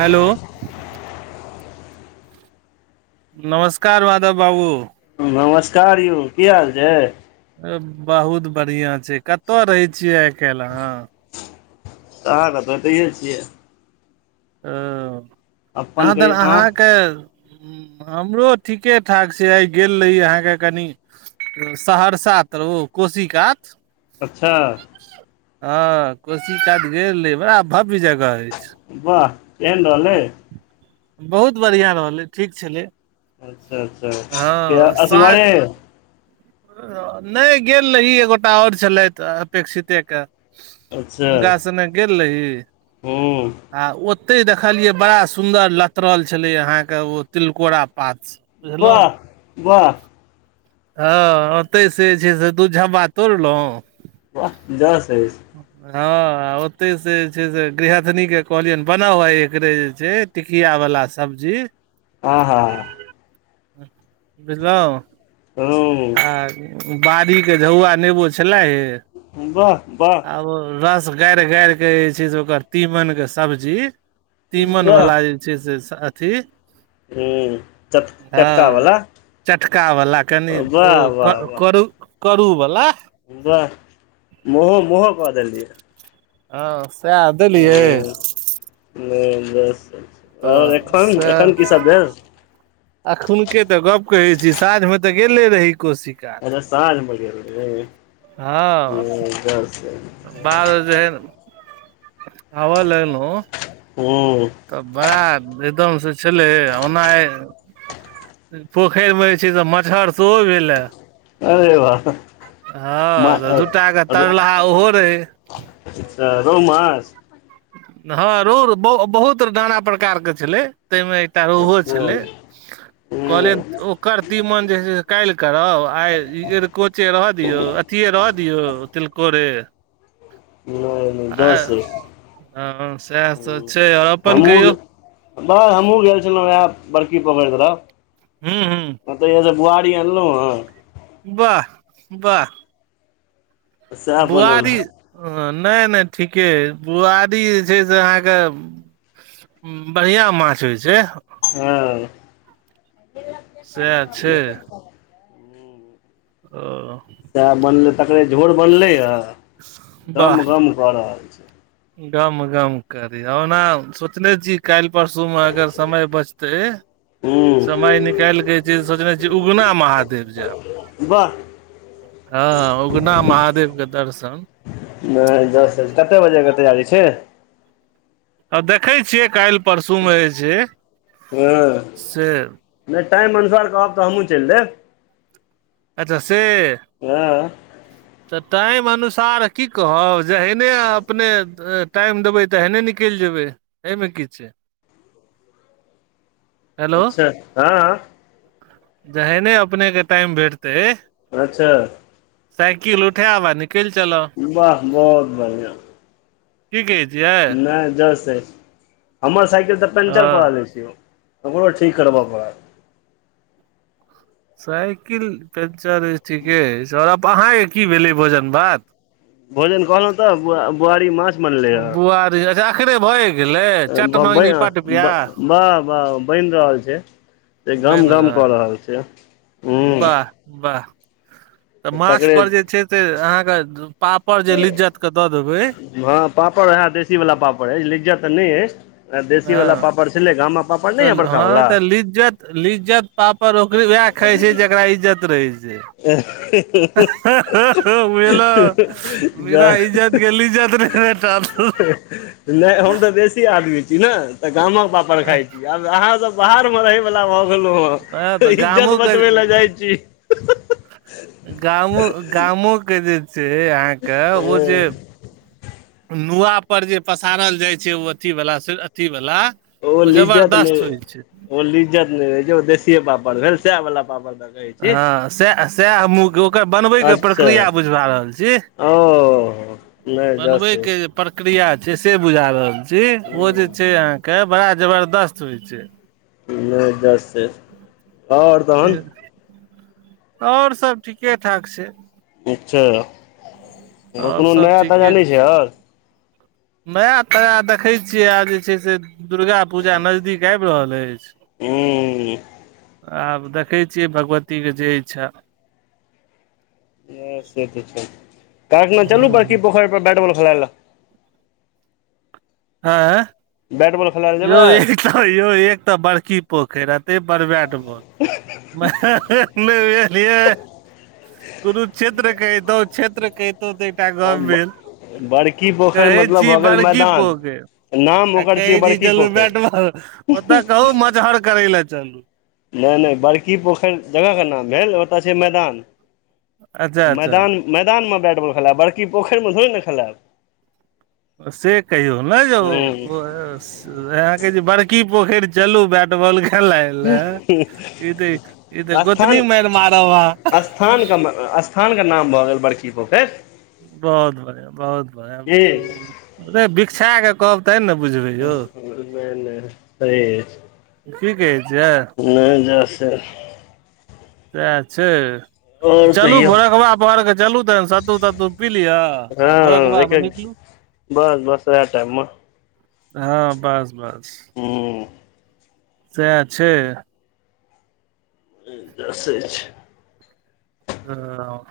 Hello नमस्कार माधव बाबू नमस्कार यौ की हाल छै बहुत बढ़िया छै कत रहै छियै आय काल्हि अहाँ कहाँ क त एतै छियै ओ अपन कहाँ दन कही अहाँ आहाँके ह हमरो ठीके ठाक से आय गेल रही अहाँके कनि सहरसा तर ओ कोशी कात अच्छा हँ कोशी कात गेल रही बड़ा भव्य जगह अछि वाह केहन रह लै बहुत बढ़िआँ रहलै ठीक छलै अच्छा अच्छा हँ साँझ असगरे नहि गेल रही एगोटा आओर छलथि अपेक्षिते के अच्छा हुनका संगे गेल रही हूँ आ ओते देखलियै बड़ा सुन्दर लतरल छलै अहाँ के ओ तिलकोरा पात बुझलहुँ वाह वाह ह ओतै से जे छै से दू झब्बा तोड़लौ वाह जस अछि हँ ओतै से जे छै से गृहथनी के कहलियनि बनाउ हु आय एकरे जे छै टिकिया वाला सब्जी ह हँ बुझलौ आ हूँ बाड़ी के झौआ नेबो छलै हे वाह वाह आब ओ रस गारि गारि के जे छै से ओकर तीमन के सब्जी तीमन वाह वाला जे छै से अथी हम्म चट चटका बला चटकावाला कनि ओ करू करूवाला हब मोहो मोह कदेलिय आ ह नौ दस आओर तऽ एखन एखन की सब भेल अखुन के तऽ गप्प कहै छी सााँझ मे तऽ गेले रही कोशी कात अरे साॅंझमे गेल रही डरसे बारल जे आबऽ लगलौ ओ तऽ बड़ा एकदम से छलै ओना पोखरिमे जे छै तऽ मच्छहर सेहो भेलै अरे वाह मा हँ तऽ दूटा के तरलाहा ओहो रहै रोह माछ हँ रोह बहु बहुत नाना प्रकारके छलै ताहिमे एकटा रोहुओ अच्छा छलै [unintelligible] कहलियै हूँ नहि ओकर तीमन जे छै से काल्हि करब आय ई ऐरिकोचे रहऽ दियौ ती रह दियौ तिलकोरे नहि नहि आ दस हँ सएह तऽ छै अपन हमहूँ कहियौ बस हमहूँ गेल छलौ उएह बड़की पोखरि तरफ हूॅं हँ ओतहिये स बुआरी अनलौ हँ वाह वाह सएह बनल बुआरी हँ नहि नहि ठीके मे बुआरी जे छै से अहाँके बढ़िया माछ होय छै हँ सेएह छै ओह सेएह बनलै तकरे झोर बनलै हँ गम वाह गम कऽ रहल छै गम गम करी ओना सोचले छी काल्हि परसू म अगर समय बचतै हूँ समय निकालिक जे सोचने छियै उगना महादेव जायब वाह हँ उगना महादेव के दर्शन नहि दस ज कतेक बजे के तैयारी छै आ देखै छियै काल्हि परसूमे जे छै हँ से नहि टाइम अनुसार कहब तऽ हमहूँ चलि देब अच्छा से हँ तऽ टाइम अनुसार की कहब जेहने अपने टाइम देबै तेहने निकलि जेबै एहिमे की छै अच्छा हँ जहेने अपनेके टाइम भेटतै अच्छा साइकिल उठायब आ निकलि चलब वाह बहुत बढ़िआ की गे छियै नहि जस अछि हमर साइकिल त पेंचर हँ परल अछि य ओकरो ठीक करबऽ पड़त साइकिल पञंचर अछि ठीके अछि आओर आब अहाँके की भेलै भोजन भात भोजन कहलौ तऽ बुआरी माछ बनलै बुआरी अखिने भ‌ए गेल बम्बइ बाह बाह बनि रहल छै जे गम गम कऽ रहल छै हूँ वाह वाह तऽ माछ तकरे पर जे छै से अहाँक पा पर जे लिज्जत के दऽ देबै हँ पापड़ वएह देशी वाला पापड़ अछि लिज्जत तऽ नहि अछि देशी वाला हँ पापड़ छलै गामम बड़का बाला पापड़ नहि यऽ तऽ हँ बड़कावाला तऽ लिज्जत लिज्जत पापड़ ओकरे वएह खाय छै जेकरा इज्जत रहै छै [unintelligible] नहि बुझलो बिना इज्जत के लिज्जत नहि भेटत हम तऽ देसी आदमी छी ने तऽ गामक पापड़ खाय छी आब अहाँ सब बाहर मे रहै बला भ गेलो हँ तऽ इज्जत गामो के बचबे लए जाइ छी गामो गामोे के जे छै अहाँके ओ हँ जे नुआ पर जे पसारल जाय छै ओ अथी वला अथी वला ओ लिज्जत नहि ओ लिज्जत नहि रहे जे ओ देशीए पापड़ भेल सएह वला पापड़ द हँ सएह सएह हमहूँ ओकर बनबैके अच्छा प्रक्रिया बुझ भा रहल छी ओ नहि जस बनबैके जे प्रक्रिया छै से बुझा रहल छी हूँ ओ जे छै अहाँके बड़ा जबरदस्त होइ छै नहि दस से और तहन और सब ठीके ठाक छै अच्छा आओर आओर कोनो सब नया ताजा ठीके नहि छै आओर नया ताजा देखैत छियै आब जे छै से दुर्गा पूजा नजदीक आबि रहल अछि [unintelligible] ह्म आब देखै छियै भगवतीके जे इच्छा से तऽ छै कायलखना चलू बड़की ह पोखैर पर बैट बॉल खेलाय लए आइं बैट बॉल खेलाय लए यौ जेबै एक तऽ यौ एक तऽ बड़की पोखरि आ तै बड़बाडबोल [unintelligible] गुरु क्षेत्र कहितौ क्षेत्र कतौ तऽटा गम्भीर बड़की पोखरि कहै मतलब छी भऽ गेल बड़की मैदान पोखैर नाम आ ओकर कहै छियै छी बड़की चलु पोखरि बैट बॉल ओतऽ कहु मजहर करे ले चलु हे नहि बड़की पोखरि जगहके नाम भेल ओतय छै मैदान अच्छा मैदान अच्छा मैदानमे बैट बॉल खेलायब बड़की पोखरिमे थोड़े ने खेलायब से कहियौ व ह जे अहाँके जे बड़की पोखरि चलू बै टबॉल खेलाई त ई तऽ गोतनी मारि मारब ह स्थान के स्थान के नाम भऽ गेल बड़की पोखैर बहुत बढ़िआं बहुत बढ़िआ की अरे भिक्षाक कहब तहन न बुझबै यौ नहि [unintelligible] की कहै छियै नै नै से [unintelligible] छै तऽ आओर चलू कहियौ भोरकबा पहर कऽ चलू तहन सत्तू तत्तू पी लिअ आ हँ भोरकबामे एक निकलू बस बस ओहै टाइम मे हँ बस बस हू सैह छै [unintelligible] ह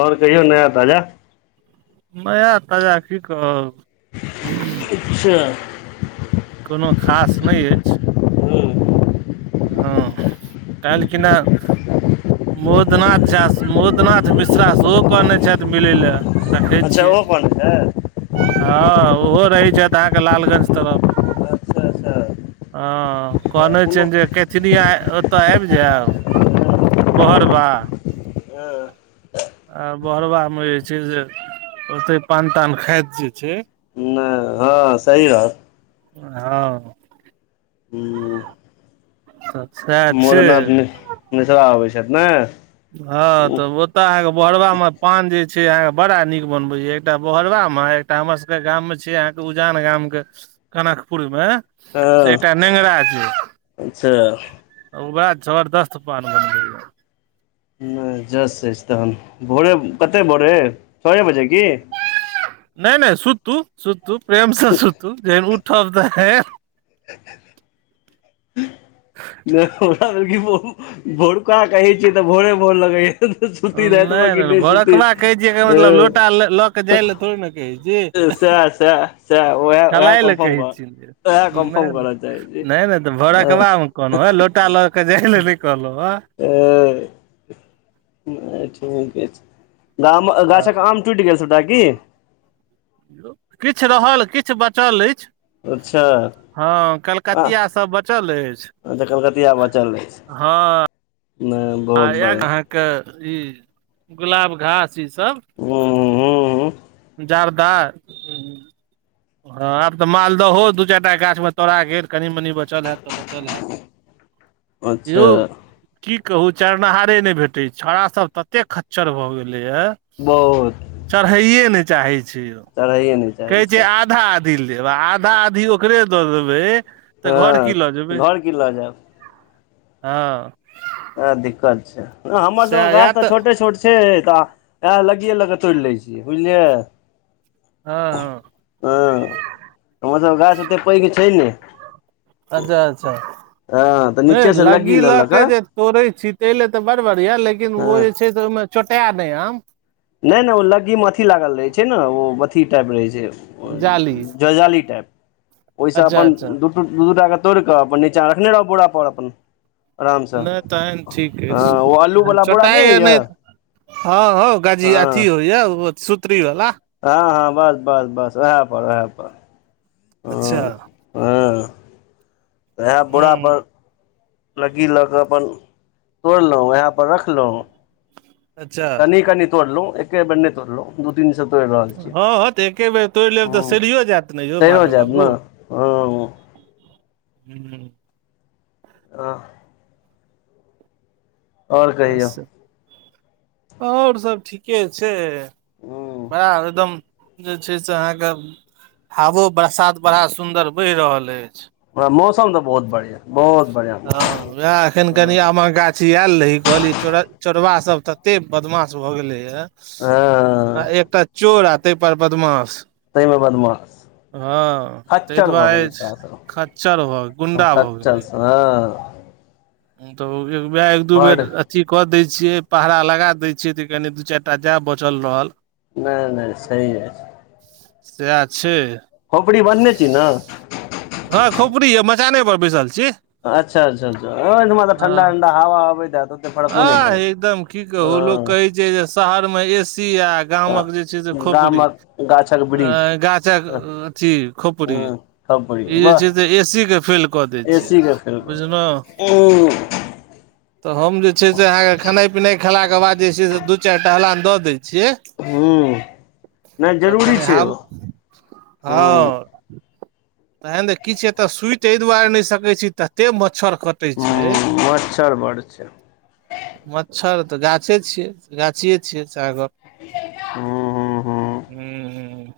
और कहियो नया ताजा नया ताजा की कहब ठीक छै कोनो खास नहि अछि हूँ हँ काईल केना मोदनाथ झा मोदनाथ मिश्रा सेहो कहने छैथ मिलय लए अच्छा दैखैछियै ओ कोन छै हँ ओहो रहै छथ अहाँके लालगंज तरफ अच्छा अच्छा ह कैनै छै कोनो जे केथनिया ओतऽ आब जायब बहरबा हँ आ बोहलबा हम जे छै जे ओते पान तान खाइत जे छै नहि हँ सही रहत हँ ह अछा मोदनाथ मिश मिश्रा अबै छथि ने हँ तऽ ओ ओत अहाँ भोरहरवा में पान जे छै अहाँ के बड़ा नीक बनबेया एकटा बोहरबा मे‌ एक एकटा हमर सबके गाम में छी अहाँके उजान गाम के कनकपुर मे हँ सेटा नेंगरा छै अच्छा ओए जबरदस्त पान बनबैया नहि जस अछि तहन भोरे कते भोरे छये बजे की नहि नहि सुतू सुतू प्रेम से सुतू जेन उठब तऽ हे हां नैह ह हमरा भेल क भोरका कहै छिय तऽ भोरे मोन लगेया नै नै भोरकबा कहै छियै एकर मतलब लोटा लऽ के जाइ ल थोड़ी न‌ कहै छि सएह सएह सएह उएह उएह खेलाइ ल कन्फर्म कहै छीये एकबेर कर उएह हूँ कन्फर्म करऽ चाहै छी नै नै तऽ भोरकबामे कोनो ह लोटा ल जा लेल नहि कहलहु ह ओ ठी [unintelligible] के गाछक अ, आम टुटि गेल सबटा की किछु रहल किछु बचल अछि अच्छा हँ कलकतिआ सब बचल अछि अच्छा कलकतिया बचल हँ अछि नै आ आए अहाँके ई गुलाब घास ईसब उंउंउंउं जार्दा हँ आब तऽ मालदहो दू चारि टा गाछमे तोड़ा गेल कनि मनि बचल हयैत तऽ बचल हयैत अच्छा यौ की कहू चरेनिहारे नहि भेटै छै छौड़ा सब तते खच्चर भए गेलैया बहुत चढ़ैए नहि चाहै छै यौ चरहैये न छै कहै छै आधा आधी लेब आ आधा आधी ओकरे दऽ देबै तऽ घर हँ की लऽ जेबै घर की लऽ जायब हँ बरा दिक्कत छै ओना हम्मर सबके सएह या गाछ तऽ छोटे छोट छै तऽ लगियए लऽ कऽ तोड़ लै छिय बुझलियै हँ हँ ह हमर सब गाछ ओते पैघ छै ने अच्छा अच्छा हँ तऽ नै नीचे से लग्गी लगी लऽ ला लऽ के कऽ जे तोड़ै छी तै लेऽ तऽ बड़ बढ़ियाँ लेकिन ओ हँ जे छै से ओहिमे चोटा नै आम नहि नहि ओ लगी मे अथि लागल रहै छै ने ओ अथी टाइप रहै छै जाली जजाली टाइप ओहिसँ अच्छा अपन अच्छा दु दू दू टा के तोड़े कऽ अपन नीचा रखने रह बौरा पर अपन आराम सँ नहि तहन ठीक त अछि ओ अल्लू वाला बोरा चोटाइ नहि य होइए हँ हो गाजी हँ अथी होइया सुत्री वाला हँ हँ बस बस बस उएह पर उएह पर अच्छा ह हँ इएह बुरा हूँ पर लग्गी लऽ कऽ अपन तोड़लहुँ वएह पर रखलहुँ अच्छा कनि कनि तोड़लो एके बेर नहि तोड़लो दू तीन सब हँ हँ तऽ एके बेर तोड़ि लेब तऽ हूँ सड़ियो जायत ने यौ सड़िओ माधव जायत ने बाबू हूँ हूँ। आ आओर कहियौ अच्छा, आओर सभ ठीके छै बड़ हूँ एकदम। जे छै से अहाँके हवो, बरसात बड़ा सुन्दर भऽ रहल अछि। मौसम तऽ बहुत बढ़िया, बहुत बढ़िया मौसम। वएह, अखन कनि हँ आमक गाछी आयल रही, कहलियै, चोरबा सभ तते बदमाश भऽ गेलै य। आ हँ एकटा चोर आ ताहिपर बदमाश। तहिमे बदमाश। हँ, ताहि खच्चर भऽ गेलै दुआरे खच्चर भऽ गेल, गुंडा भऽ गेल। चल सँ तऽ उहाँ एक दू बड बेर अथी कऽ दै छियै, पहरा लगा दै छियै, तऽ कनी दू चारि टा जाय बचल रहल। नहि नहि, सही यऽ। सएह छै। खोपड़ी बान्हने छीयै ने। हँ, खोपड़ी यऽ, मचानपर बैसल छी। अच्छा अच्छा अच्छा, आँखिमे तऽ ठंढा ठंढा हवा आबैत होयत ओ। आ एकदम की कहू, लोक कहै छै जे शहरमे एसी अछि। हँ गामक जे छै से खोपड़ी गामक गाछक वृक्ष गाछक ह अथी खोपड़ी। खपड़ी ई जे वाह छै से एसीके फेल कऽ दै छियै, बुझलहुँ। ओ। तऽ हम जे छै से अहाँके खेनाइ पिनाइ खुआएलाक बाद जे छै से दू चारि टहलान दऽ दै छियै। हूँ, नै तऽ जरूरी कनि छै हम ओ। हूं हँ। तहन तऽ किछु एतऽ सुतै नहि सकैत छी, एहि दुआरे। तते मच्छर काटै छै। हूं मच्छर बड़ छै। मच्छर तऽ गाछिये छियै, गाछिये छियै सागर। हूँ। हूँ हूँ।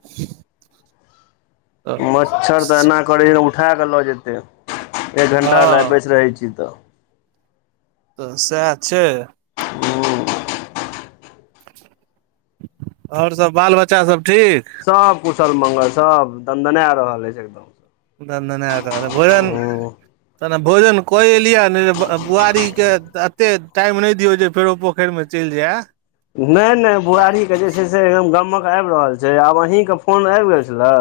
मच्छर तऽ एना करै ने, उठा कऽ लऽ जेतै। एक घण्टा लऽ हँ बैस रहैत छी तऽ। तऽ सएह छै। हूँ। आओर सभ बाल बच्चा सभ ठीक? सभ कुशल मंगल सभ दन्दना रहल अछि एकदम। दनदना रहल यऽ भोजन। हूं तहन भोजन कऽ एलियै ने, जे बुआरीकेँ एतेक टाइम नहि दियौ जे फेरो पोतऽ। पोखरिमे चलि जाय। नहि नहि, बुआरीके जे छै से एकदम गमक आबि रहल छै, आब अहींके फोन आबि गेल छलए।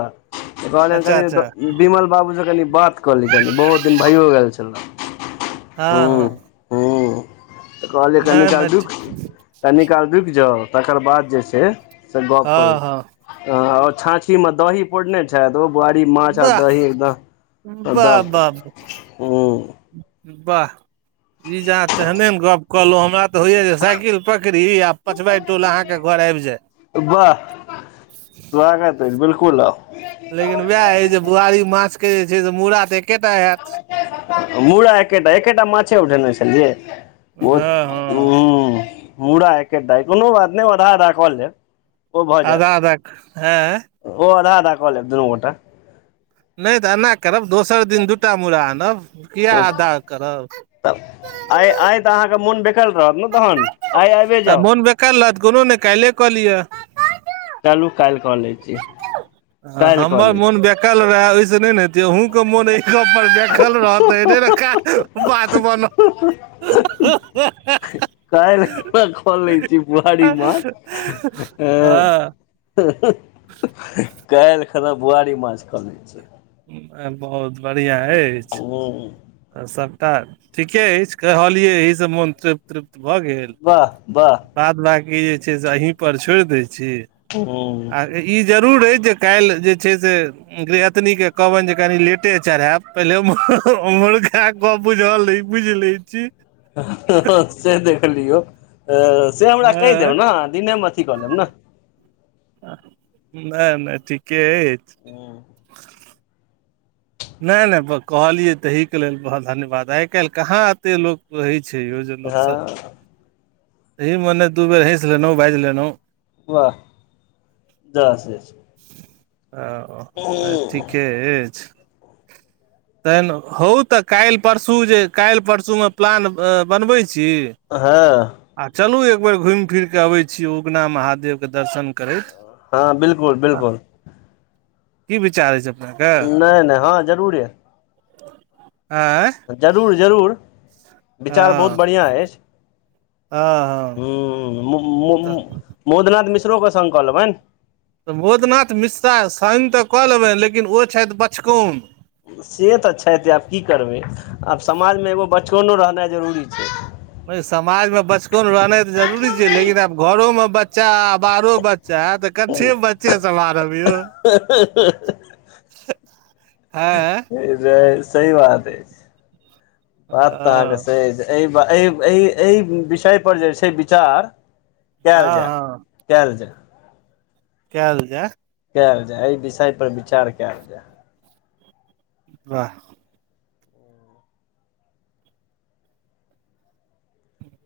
तऽ अच्छा अच्छा कनि विमल बाबूसँ कनि बात कऽ ली, कनि बहुत दिन भऽ गेल छलै। हैं हैं। तऽ कहलियै, कनी काल नहि रुकि, कनी काल रुकि जो। तकर बाद जे छै से गप करै हँ हँ छी आओ छाछीमे दही। पोड़ने छै दू बुआरी माछ आ वाह दही, एकदम वाह दऽ कऽ वाह ह। वाह, ई जा, तेहने गप कहलहुँ हमरा तऽ। तऽ होइए जे साइकिल पकड़ि आ पचवई टोल अहाँके घर आबि जाय। वाह, स्वागत अछि, बिल्कूल। लेकिन उएह हइ जे बुआरी माछके जे छै से मूड़ा तऽ एकेटा हेत। मूड़ा एकेटा एकेटा माछे उठेने छल जे। हँ, हँ हँ मूड़ा एकेटा यऽ, कोनो बात नहि, आधा-आधा कऽ लेब। ओ भऽ जायत आधा आधाख ऐं ओ आधा आधा कऽ लेब दुनू गोटा नै तऽ एना करब दोसर दिन दूटा मुड़ा आनब किया आधा करब तऽ आइ आइ तऽ अहाँके मोन बेकल रहत ने तहन आइ आइबे जाउ काल्हि हेतऽ कोनो नै काल्हिये कऽ लिय चलू काल्हि कऽ लै छी काल्हि कऽ हमर लै छी मोन बेकल रहे ओहिस नहि नेे जेे अहुँके मोन एहि गप पर बेकल रहत इ नै ने का [unintelligible] बात बनत [unintelligible] हं हं हं हं [inaudible] काल्हि खुमा क लैछी बुआरी माछ ऐं हँ हुं हुं काल्हि खना बुआरी माछ क लै छी बहुत बढ़ियाँ अछि हूंम्म आ सबटा ठीके अछि कहलियै एहिसँ मोन तृप्त तृप्त भऽ गेल वाह वाह बाद बाकी जे छै से अहीं पर छोड़ि दै छी हूंम्म आ ई जरूर अइ जे काल्हि जे छै से गिरहतनीके कहबनि जे कनि लेटे चढ़ैत पहिले [unintelligible] ओम्हरो इहे कप बुझल रहै बुझि लै छै से देख लियौ से हमरा कहि देब ने हँ दिनेमे अथी कऽ लेब ने नै नै ठीके अछि हू नहि नहि कहलियै ताहिके लेल बहुत धन्यवाद आइ काल्हि कहाँ अते लोक वही छै यौ जे लोक हँ सब एहि मने दू बेर हँसि लेलहुँ बाजि लेलहुँ वाह [unintelligible] दस छै ओ नहि ठीके अछि तहन हउ तऽ काल्हि परसू जे काल्हि परसूमे प्लान बनबै छी हँ आ चलू एक बेर घुमि फिरि कऽ अबै छी उगना महादेवके दर्शन करैत हँ बिल्कुल बिल्कुल की विचार अछि अप नहि नहि हँ जरूरे आँय जरूर जरूर विचार बहुत हँ बढ़ियाँ अछि हँ हँ हूंम्म तऽ मोदनाथ मिश्रोके संग क लेबनि तऽ बोदनाथ मिश्रा संग तऽ कऽ लेबनि लेकिन ओ छथि बचकौन से तऽ छथि जे आब की करबै आब समाज मे एगो बचकौनो रहनाइ जरूरी छै समाज मे बचपन रहनाइ तऽ जरूरी छै लेकिन आब घरो मे बच्चा आब बाहारो बच्चा तऽ कत्ते बच्चे समारब यौ [inaudible] से त सही बात अइ बात तऽ अहाँके हँ सही एहि ब एहि एहि एहि विषयपर जे छै विचार कएल जाय हँ कएल जाय कएल जाय कएल जाय एहि विषय पर विचार कएल जाय वाह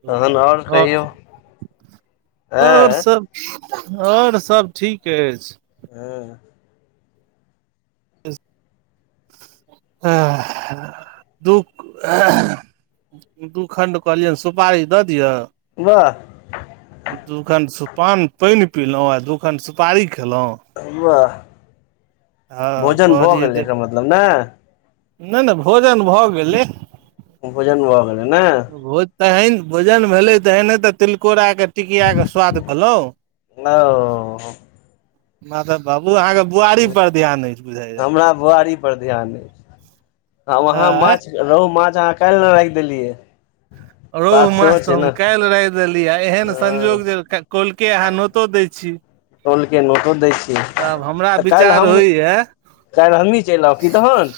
तहन आओर कहियौ आओर आँय सब आओर सब ठीक अछि हँ आ दु [unintelligible] दू खण्ड कहलियनि सुपारी दऽ दिअ वाह दू कनि पान पानि पिलहुँ आ दू खण सुपारी खेलहुँ अह हँ भोजन भऽ कहलियै जे गेलै एकर मतलब ने नहि नहि भोजन भऽ गेलै भोजन भए गेलै नहि भोज तहन भोजन भेलै तेने तऽ तिलकोराक के टिकियाके स्वाद भेलौ ओ माधव बाबू अहां त हमरा बुआरी पर ध्यान अछि अहाँ आँय माछ रोहू माछ अहाँ काल्हि ले राखि देलियै रोहु बात माछ सेहो तऽ छै हम ने काल्हि राख देली आ एहन ह संजोग जे कौलके अहाँ नोतो दै छी कौलके नोतो दै छीयै आब हमरा तऽ काल्हि विचार हम होइया कैल हमी चैल आउ की तहन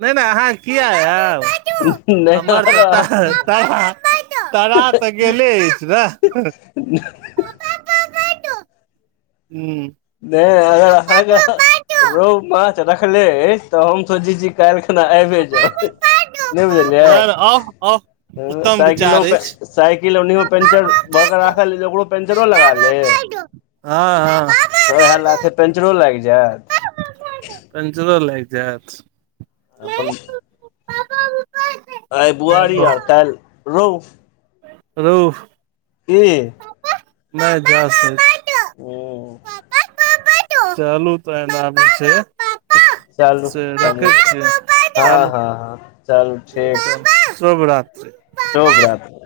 नहि नहि अहाँ किए आयब नहि हमर तऽ अगर त तबा तारा तऽ गेले अछि ने हू नहि अगर अहाँके रोहु माछ रखले अइछ तऽ हम सोचै छी कलि खना आइबे जाउ नहि नहि बुझलियै नहि ऑफ ऑफ ह उत्तम साइकिल विचार अछि साइकिल ओन्हियो पंचर भऽ क राखल ऐ ओकरो पंचरो लगा लेब हँ हँ ओएह लाथे पेंचरो लागि जायत पचो लागि जायत अपन पापा मुबाइल आइ बुआरी आर काल्हि रौहु रौह कि नहि जा से उम चलू तऽ एहन आब छै चलू से रखै छियै चलू ह से शुभ रात्रि शुभ रात्रि